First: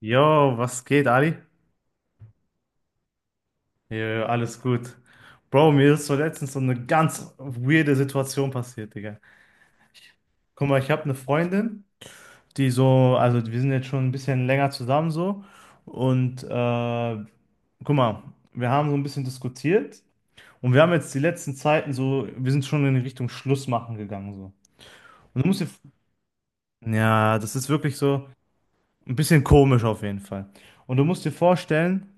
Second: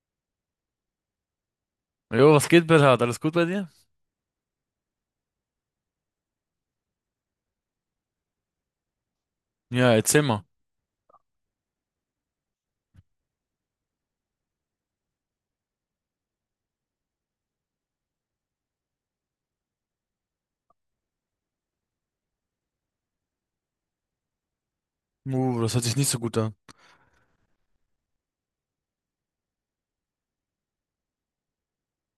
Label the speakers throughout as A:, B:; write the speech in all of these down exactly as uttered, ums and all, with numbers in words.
A: Yo, was geht, Ali?
B: Jo, was geht, Bernhard? Alles gut bei dir?
A: Ja, alles gut. Bro, mir ist so letztens so eine ganz weirde Situation passiert, Digga.
B: Ja, erzähl mal.
A: Guck mal, ich habe eine Freundin, die so, also wir sind jetzt schon ein bisschen länger zusammen so. Und äh, Guck mal, wir haben so ein bisschen diskutiert und wir haben jetzt die letzten Zeiten so, wir sind schon in die Richtung Schluss machen gegangen so. Und du musst
B: Uh,
A: dir,
B: das hört sich nicht so gut an.
A: ja, das ist wirklich so ein bisschen komisch auf jeden Fall. Und du musst dir vorstellen,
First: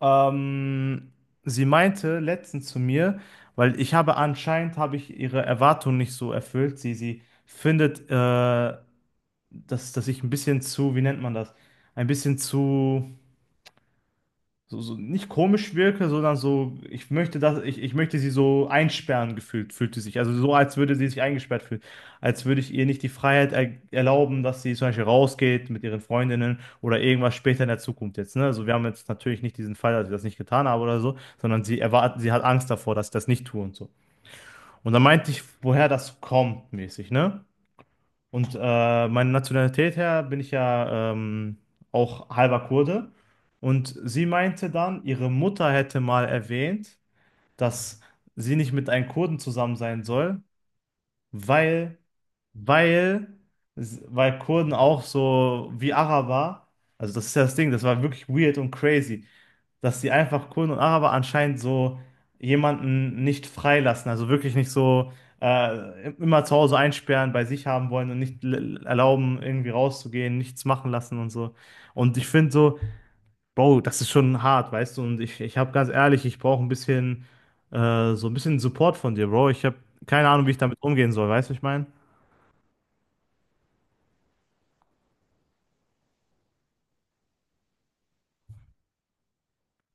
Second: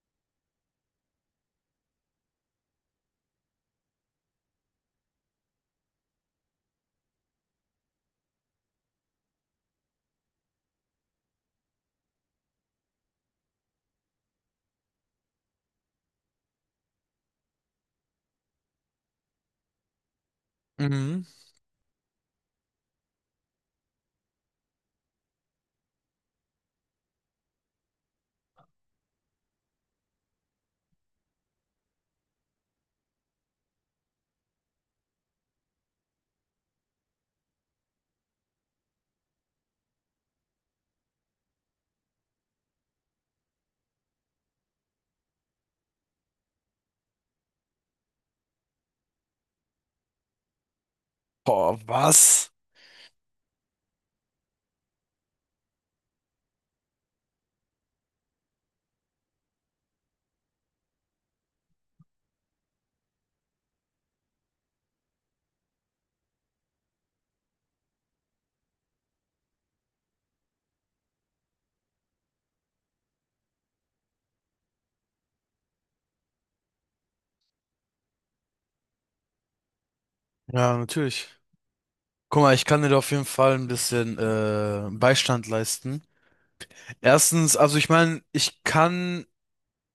A: Ähm, sie meinte letztens zu mir, weil ich habe anscheinend habe ich ihre Erwartungen nicht so erfüllt. Sie, sie findet, äh, dass, dass ich ein bisschen zu, wie nennt man das? Ein bisschen zu so, so nicht komisch wirke, sondern so, ich möchte das, ich, ich möchte sie so einsperren gefühlt, fühlt sie sich. Also so, als würde sie sich
B: Mhm.
A: eingesperrt fühlen. Als würde ich ihr nicht die Freiheit er erlauben, dass sie zum Beispiel rausgeht mit ihren Freundinnen oder irgendwas später in der Zukunft jetzt. Ne? Also wir haben jetzt natürlich nicht diesen Fall, dass ich das nicht getan habe oder so, sondern sie erwartet, sie hat Angst davor, dass ich das nicht tue und so. Und dann meinte ich, woher das kommt, mäßig, ne? Und äh, meine Nationalität her bin ich ja ähm, auch halber Kurde. Und sie meinte dann, ihre Mutter hätte mal erwähnt, dass sie nicht mit einem Kurden zusammen sein soll,
B: Boah,
A: weil,
B: was?
A: weil, weil Kurden auch so wie Araber, also das ist ja das Ding, das war wirklich weird und crazy, dass sie einfach Kurden und Araber anscheinend so jemanden nicht freilassen, also wirklich nicht so äh, immer zu Hause einsperren, bei sich haben wollen und nicht l- erlauben, irgendwie rauszugehen, nichts machen lassen und so. Und ich finde so, Bro, das ist schon hart, weißt du? Und ich, ich habe ganz ehrlich, ich brauche ein bisschen, äh, so ein bisschen Support von dir, Bro. Ich habe keine Ahnung, wie ich
B: Ja,
A: damit umgehen soll,
B: natürlich.
A: weißt du, was ich meine?
B: Guck mal, ich kann dir da auf jeden Fall ein bisschen äh, Beistand leisten. Erstens, also ich meine, ich kann,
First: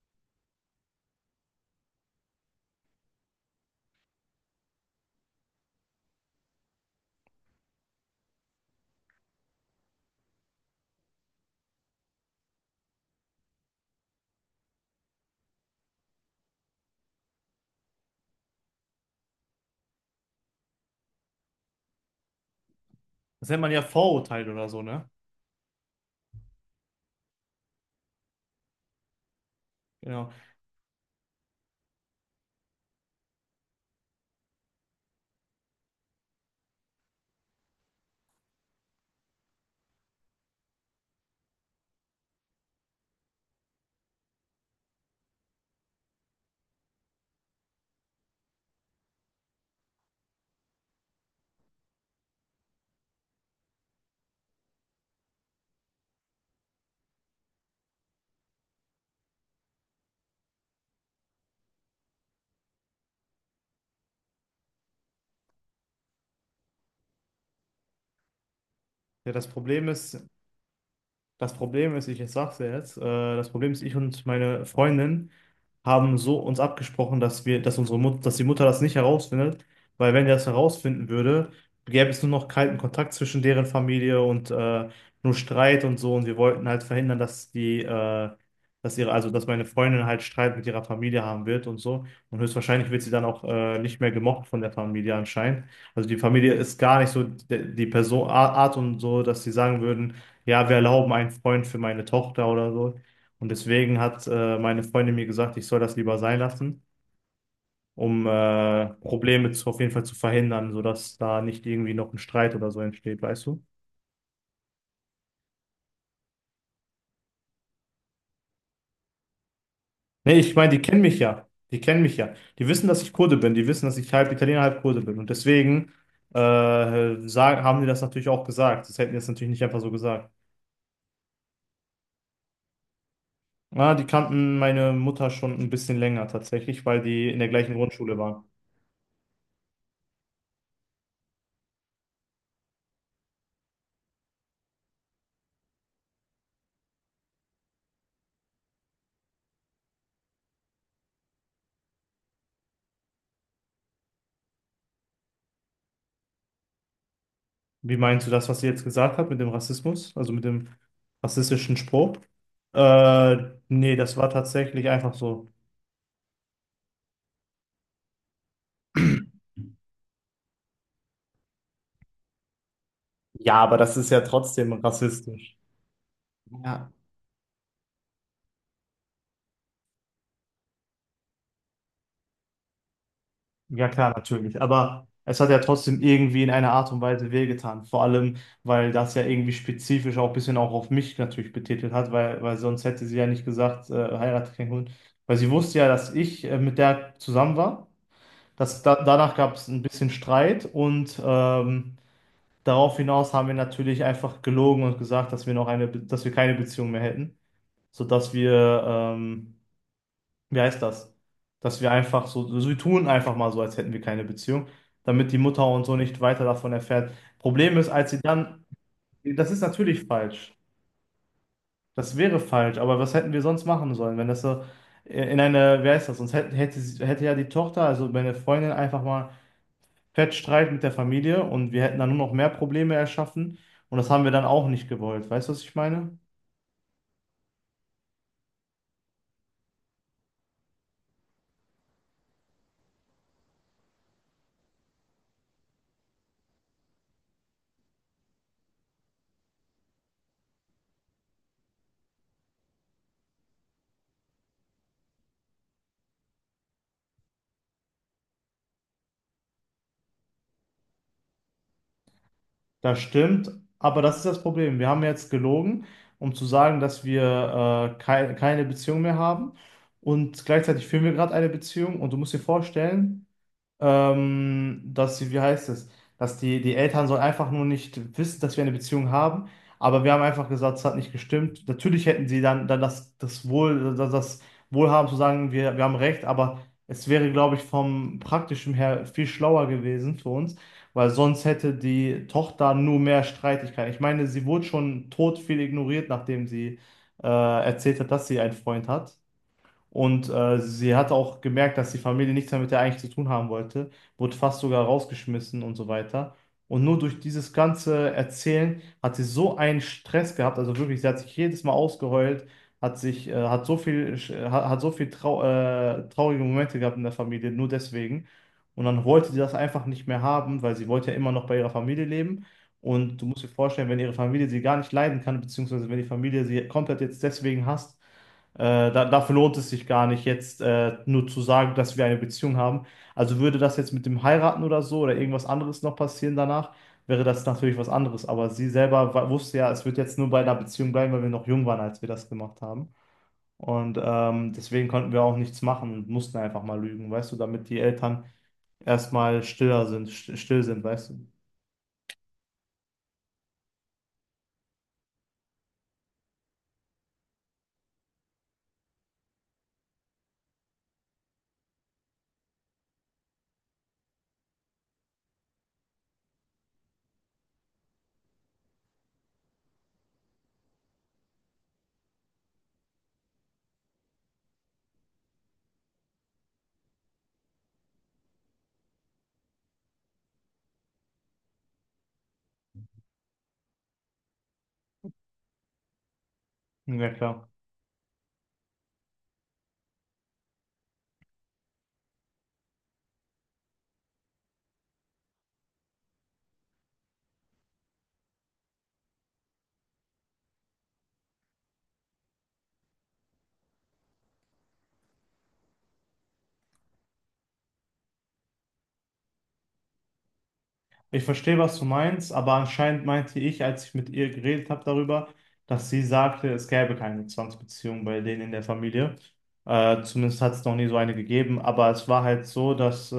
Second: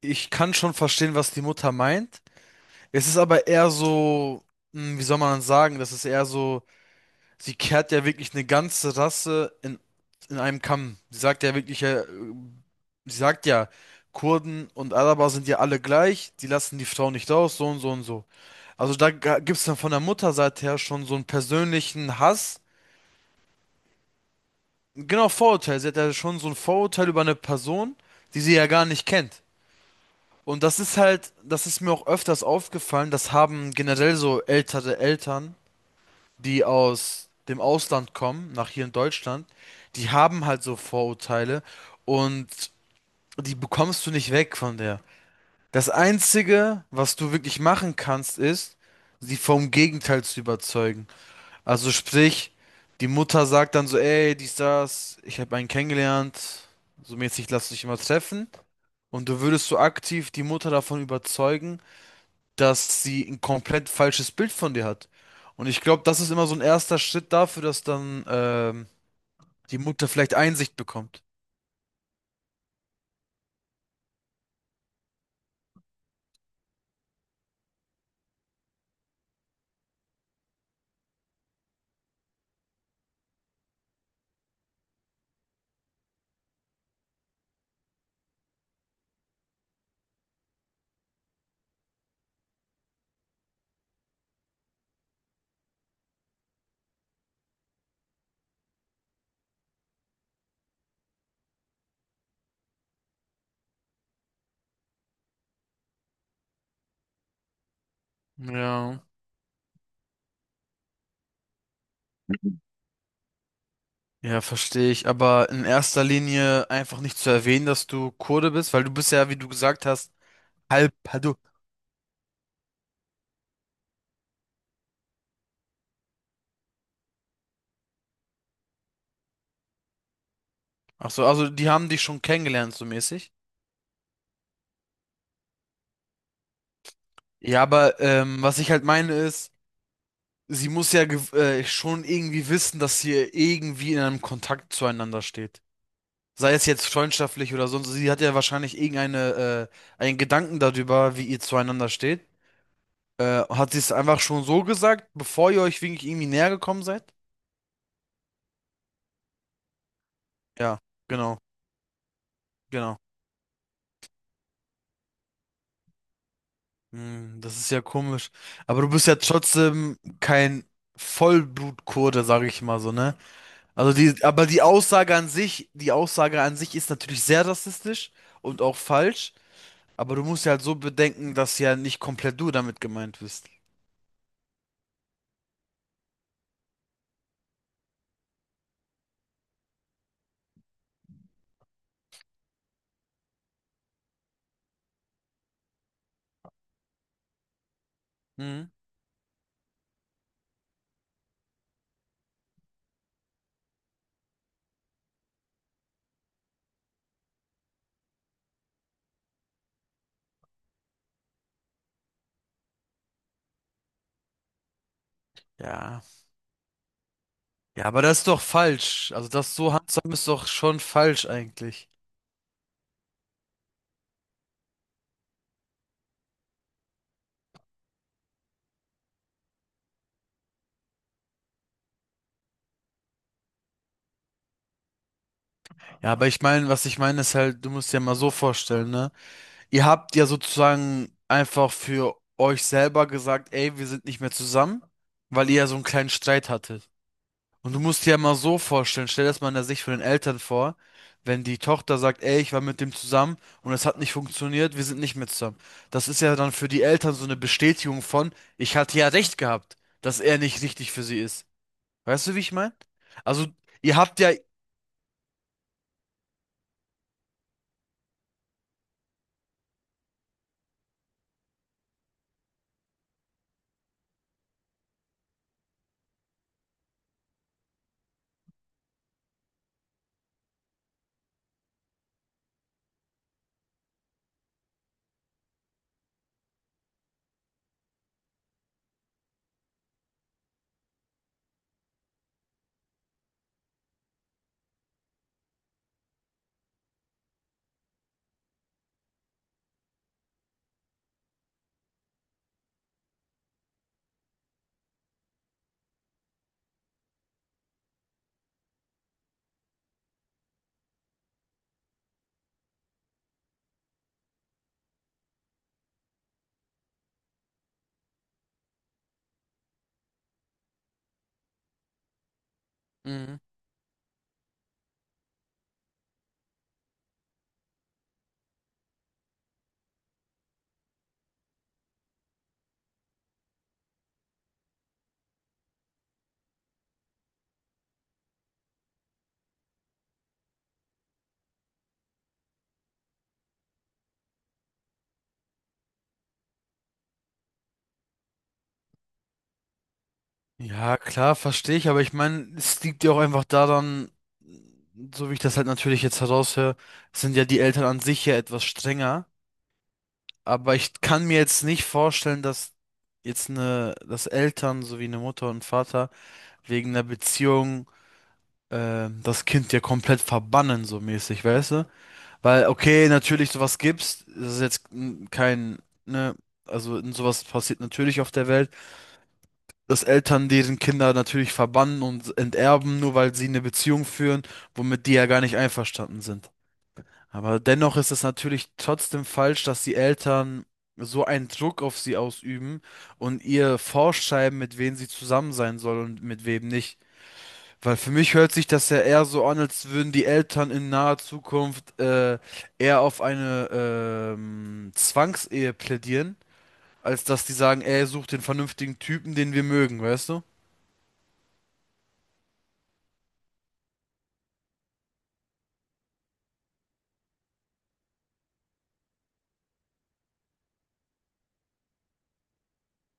B: ich kann schon verstehen, was die Mutter meint. Es ist aber eher so, hm, wie soll man sagen, das ist eher so, sie kehrt ja wirklich eine ganze Rasse in, in einem Kamm. Sie sagt ja wirklich, äh, Sie sagt ja, Kurden und Araber sind ja alle gleich, die lassen die Frau nicht raus, so und so und so. Also da gibt es dann von der Mutterseite her schon so einen persönlichen Hass.
A: Das nennt man ja Vorurteil oder so, ne?
B: Genau, Vorurteil. Sie hat ja schon so ein Vorurteil über eine Person, die sie ja gar nicht kennt.
A: Genau.
B: Und das ist halt, das ist mir auch öfters aufgefallen, das haben generell so ältere Eltern, die aus dem Ausland kommen, nach hier in Deutschland, die haben halt so Vorurteile und die bekommst du nicht weg von der. Das Einzige, was du wirklich machen kannst, ist, sie vom Gegenteil zu überzeugen. Also sprich, die Mutter sagt dann so, ey, dies, das, ich habe einen kennengelernt, so mäßig lass dich immer treffen. Und du würdest so aktiv die Mutter davon überzeugen, dass sie ein komplett falsches Bild von dir hat. Und ich glaube, das ist immer so ein erster Schritt dafür, dass dann ähm,
A: Ja, das
B: die
A: Problem
B: Mutter
A: ist.
B: vielleicht Einsicht bekommt.
A: Das Problem ist, ich, ich sag's dir jetzt, äh, das Problem ist, ich und meine Freundin haben so uns abgesprochen, dass wir, dass unsere Mut, dass die Mutter das nicht herausfindet, weil wenn die das herausfinden würde, gäbe es nur noch kalten Kontakt zwischen deren Familie und äh, nur Streit und so. Und wir wollten halt verhindern, dass die, äh, dass ihre, also dass meine Freundin halt Streit mit ihrer Familie haben wird und so. Und höchstwahrscheinlich wird sie dann auch äh, nicht mehr gemocht von der Familie anscheinend. Also die Familie ist gar nicht so die, die Person, Art und so, dass sie sagen würden, ja, wir erlauben einen Freund für meine Tochter oder so. Und deswegen hat äh, meine Freundin mir gesagt, ich soll das lieber sein lassen, um äh,
B: Ja.
A: Probleme zu, auf jeden Fall zu verhindern, sodass da nicht irgendwie noch ein Streit oder so entsteht, weißt du?
B: Ja, verstehe ich. Aber in erster Linie einfach nicht zu erwähnen, dass du Kurde bist, weil du bist ja, wie du gesagt hast,
A: Nee, ich meine, die
B: halb
A: kennen mich
B: Padu.
A: ja. Die kennen mich ja. Die wissen, dass ich Kurde bin. Die wissen, dass ich halb Italiener, halb Kurde bin. Und deswegen äh, sagen, haben die das natürlich auch gesagt. Das hätten die das natürlich nicht einfach so gesagt.
B: Ach so, also die haben dich schon kennengelernt, so mäßig.
A: Na, die kannten meine Mutter schon ein bisschen länger tatsächlich, weil die in der
B: Ja,
A: gleichen
B: aber
A: Grundschule
B: ähm,
A: waren.
B: was ich halt meine ist, sie muss ja gew- äh, schon irgendwie wissen, dass sie irgendwie in einem Kontakt zueinander steht. Sei es jetzt freundschaftlich oder sonst. Sie hat ja wahrscheinlich irgendeine, äh, einen Gedanken darüber, wie ihr zueinander steht. Äh, hat sie es einfach schon so gesagt, bevor ihr euch wirklich irgendwie näher gekommen seid?
A: Wie meinst du das, was sie jetzt gesagt hat mit dem Rassismus, also mit dem
B: Ja, genau,
A: rassistischen Spruch?
B: genau.
A: Äh, Nee, das war tatsächlich einfach so.
B: Hm, das ist ja komisch. Aber du bist ja trotzdem kein Vollblutkurde, sage ich mal so, ne?
A: Ja, aber
B: Also
A: das ist ja
B: die, aber die
A: trotzdem
B: Aussage an
A: rassistisch.
B: sich, die Aussage an sich
A: Ja,
B: ist natürlich sehr rassistisch und auch falsch. Aber du musst ja halt so bedenken, dass ja nicht komplett du damit gemeint bist.
A: ja klar, natürlich. Aber es hat ja trotzdem irgendwie in einer Art und Weise wehgetan. Vor allem, weil das ja irgendwie spezifisch auch ein bisschen auch auf mich natürlich betitelt hat, weil, weil sonst hätte sie ja nicht gesagt, äh, heirate keinen Hund. Weil sie wusste ja, dass ich äh, mit der zusammen war.
B: Hm?
A: Das, da, danach gab es ein bisschen Streit und ähm, darauf hinaus haben wir natürlich einfach gelogen und gesagt, dass wir noch eine, Be- dass wir keine Beziehung mehr hätten, sodass wir, ähm, wie heißt das? Dass wir einfach so, so, wir tun einfach mal so, als hätten wir keine Beziehung, damit die Mutter und so
B: Ja.
A: nicht weiter davon erfährt. Problem
B: Ja,
A: ist,
B: aber
A: als sie
B: das ist doch
A: dann,
B: falsch. Also
A: das
B: das
A: ist
B: so
A: natürlich
B: handzahm ist doch
A: falsch,
B: schon falsch eigentlich.
A: das wäre falsch, aber was hätten wir sonst machen sollen, wenn das so äh, in eine, wie heißt das? Sonst hätte, hätte, sie- hätte ja die Tochter, also meine Freundin einfach mal Fettstreit mit der Familie und wir hätten dann nur noch mehr Probleme erschaffen und das haben wir dann auch nicht gewollt. Weißt du, was ich
B: Ja,
A: meine?
B: aber ich meine, was ich meine ist halt, du musst dir mal so vorstellen, ne? Ihr habt ja sozusagen einfach für euch selber gesagt, ey, wir sind nicht mehr zusammen, weil ihr ja so einen kleinen Streit hattet. Und du musst dir ja mal so vorstellen, stell das mal in der Sicht von den Eltern vor, wenn die Tochter sagt, ey, ich war mit dem zusammen und es hat nicht funktioniert, wir sind nicht mehr zusammen. Das ist ja dann für die Eltern so eine Bestätigung von, ich hatte ja recht gehabt, dass er nicht richtig für sie ist. Weißt du, wie ich meine?
A: Das
B: Also,
A: stimmt,
B: ihr
A: aber das
B: habt
A: ist
B: ja...
A: das Problem. Wir haben jetzt gelogen, um zu sagen, dass wir äh, kei- keine Beziehung mehr haben und gleichzeitig führen wir gerade eine Beziehung und du musst dir vorstellen, ähm, dass sie, wie heißt es, dass die, die Eltern sollen einfach nur nicht wissen, dass wir eine Beziehung haben, aber wir haben einfach gesagt, es hat nicht gestimmt. Natürlich hätten sie dann, dann das, das Wohl, das, das Wohlhaben zu sagen, wir, wir haben recht, aber es wäre, glaube ich, vom Praktischen her viel schlauer gewesen für uns, weil sonst hätte die Tochter nur mehr Streitigkeiten. Ich meine, sie wurde schon tot viel ignoriert, nachdem sie äh, erzählt hat, dass sie einen Freund hat. Und äh, sie hat auch gemerkt, dass die Familie nichts mehr mit ihr eigentlich zu tun haben wollte, wurde fast sogar rausgeschmissen und so weiter. Und nur durch dieses ganze Erzählen hat sie so einen Stress gehabt, also wirklich, sie hat sich jedes Mal ausgeheult, hat sich, äh, hat so viel, äh, hat, hat so viel trau äh, traurige Momente gehabt in der Familie, nur deswegen. Und dann wollte sie das einfach nicht mehr haben, weil sie wollte ja immer noch bei ihrer Familie leben. Und du
B: Mhm.
A: musst dir vorstellen, wenn ihre Familie sie gar nicht leiden kann, beziehungsweise wenn die Familie sie komplett jetzt deswegen hasst, äh, da, dafür lohnt es sich gar nicht, jetzt äh, nur zu sagen, dass wir eine Beziehung haben. Also würde das jetzt mit dem Heiraten oder so oder irgendwas anderes noch passieren danach, wäre das natürlich was anderes. Aber sie selber wa- wusste ja, es wird jetzt nur bei einer Beziehung bleiben, weil wir noch jung waren, als wir das gemacht haben. Und ähm, deswegen konnten wir auch nichts machen und mussten einfach mal lügen, weißt du, damit die Eltern erstmal stiller sind, st- still sind,
B: Ja,
A: weißt du.
B: klar, verstehe ich, aber ich meine, es liegt ja auch einfach daran, so wie ich das halt natürlich jetzt heraushöre, sind ja die Eltern an sich ja etwas strenger, aber ich kann mir jetzt nicht vorstellen, dass jetzt eine, dass Eltern sowie eine Mutter und Vater wegen einer Beziehung äh, das Kind ja komplett verbannen, so mäßig, weißt du? Weil, okay, natürlich sowas gibt's, das ist jetzt mm, kein, ne, also sowas passiert natürlich auf der Welt. Dass Eltern deren Kinder natürlich verbannen und enterben, nur weil sie eine Beziehung führen, womit die ja gar nicht einverstanden sind.
A: Ja, klar.
B: Aber dennoch ist es natürlich trotzdem falsch, dass die Eltern so einen Druck auf sie ausüben und ihr vorschreiben, mit wem sie zusammen sein soll und mit wem nicht. Weil für mich hört sich das ja eher so an, als würden die Eltern in naher Zukunft äh, eher auf eine ähm, Zwangsehe plädieren, als dass die sagen, ey, such den vernünftigen Typen, den wir mögen, weißt du?
A: Ich verstehe, was du meinst, aber anscheinend meinte ich, als ich mit ihr geredet habe darüber, dass sie sagte, es gäbe keine Zwangsbeziehung bei denen in der Familie. Äh, zumindest hat es noch nie so eine gegeben, aber es war halt so, dass äh,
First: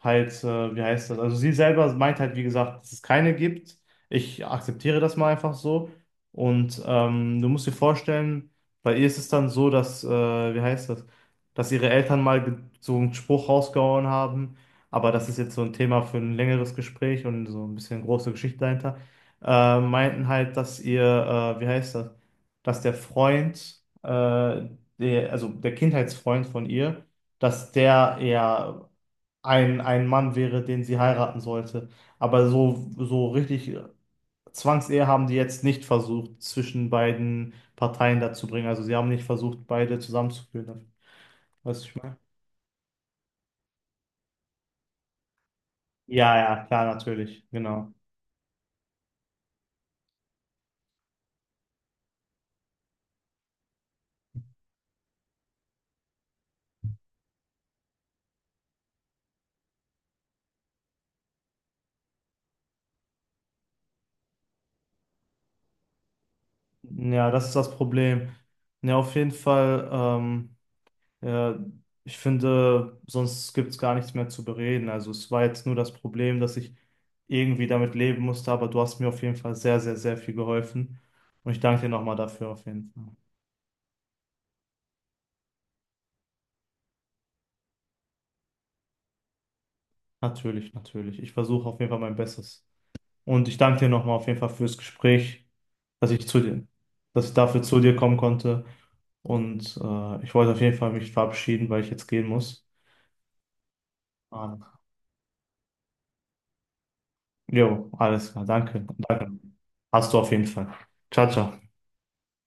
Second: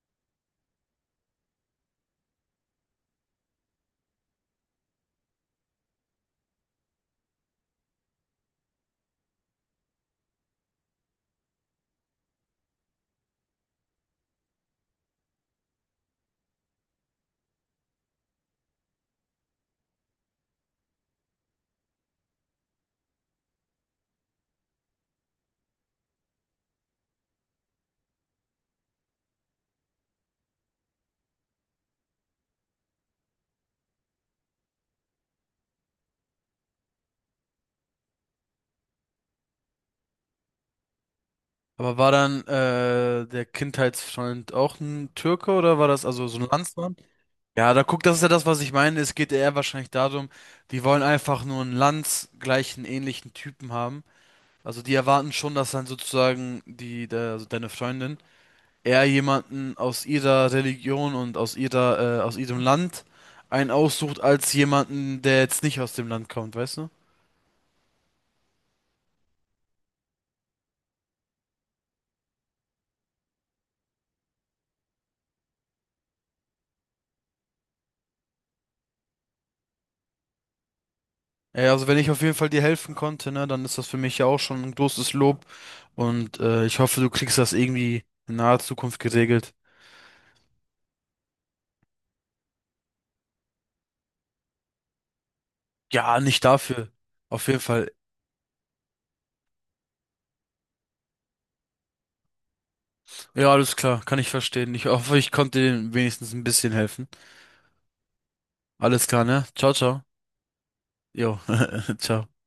A: halt, äh, wie heißt das? Also sie selber meint halt, wie gesagt, dass es keine gibt. Ich akzeptiere das mal einfach so. Und ähm, du musst dir vorstellen, bei ihr ist es dann so, dass, äh, wie heißt das, dass ihre Eltern mal ge- so einen Spruch rausgehauen haben. Aber das ist jetzt so ein Thema für ein längeres Gespräch und so ein bisschen große Geschichte dahinter. Äh, meinten halt, dass ihr, äh, wie heißt das, dass der Freund, äh, der, also der Kindheitsfreund von ihr, dass der eher ein, ein Mann wäre, den sie heiraten sollte. Aber so, so richtig Zwangsehe haben die jetzt nicht versucht, zwischen beiden Parteien dazu bringen. Also sie haben nicht versucht, beide zusammenzuführen. Weißt du, was ich
B: Aber war
A: meine?
B: dann äh, der Kindheitsfreund auch ein Türke oder war das also
A: Ja,
B: so ein
A: ja, klar,
B: Landsmann?
A: natürlich,
B: Ja, da
A: genau.
B: guck, das ist ja das, was ich meine. Es geht eher wahrscheinlich darum, die wollen einfach nur einen landsgleichen, ähnlichen Typen haben. Also die erwarten schon, dass dann sozusagen die, der, also deine Freundin eher jemanden aus ihrer Religion und aus ihrer, äh, aus ihrem Land einen aussucht, als jemanden, der jetzt nicht aus dem Land kommt, weißt du?
A: Ja, das ist das Problem. Ja, auf jeden Fall, ähm, ja, ich finde, sonst gibt es gar nichts mehr zu bereden. Also es war jetzt nur das Problem, dass ich irgendwie damit leben musste, aber du hast mir auf jeden Fall sehr, sehr, sehr viel geholfen. Und ich
B: Ja,
A: danke
B: also
A: dir
B: wenn ich
A: nochmal
B: auf jeden
A: dafür
B: Fall dir
A: auf jeden
B: helfen
A: Fall.
B: konnte, ne, dann ist das für mich ja auch schon ein großes Lob und äh, ich hoffe, du kriegst das irgendwie in naher Zukunft geregelt.
A: Natürlich, natürlich. Ich versuche auf jeden Fall mein Bestes. Und ich danke dir nochmal auf jeden Fall fürs Gespräch, dass
B: Ja,
A: ich zu
B: nicht
A: dir,
B: dafür.
A: dass ich
B: Auf jeden
A: dafür zu
B: Fall.
A: dir kommen konnte. Und äh, ich wollte auf jeden Fall mich verabschieden, weil ich jetzt gehen muss.
B: Ja, alles klar, kann ich verstehen.
A: Ah,
B: Ich hoffe, ich konnte dir wenigstens ein bisschen helfen.
A: jo, alles klar. Danke.
B: Alles klar,
A: Danke.
B: ne? Ciao, ciao.
A: Hast du auf jeden Fall. Ciao,
B: Jo,
A: ciao.
B: ciao.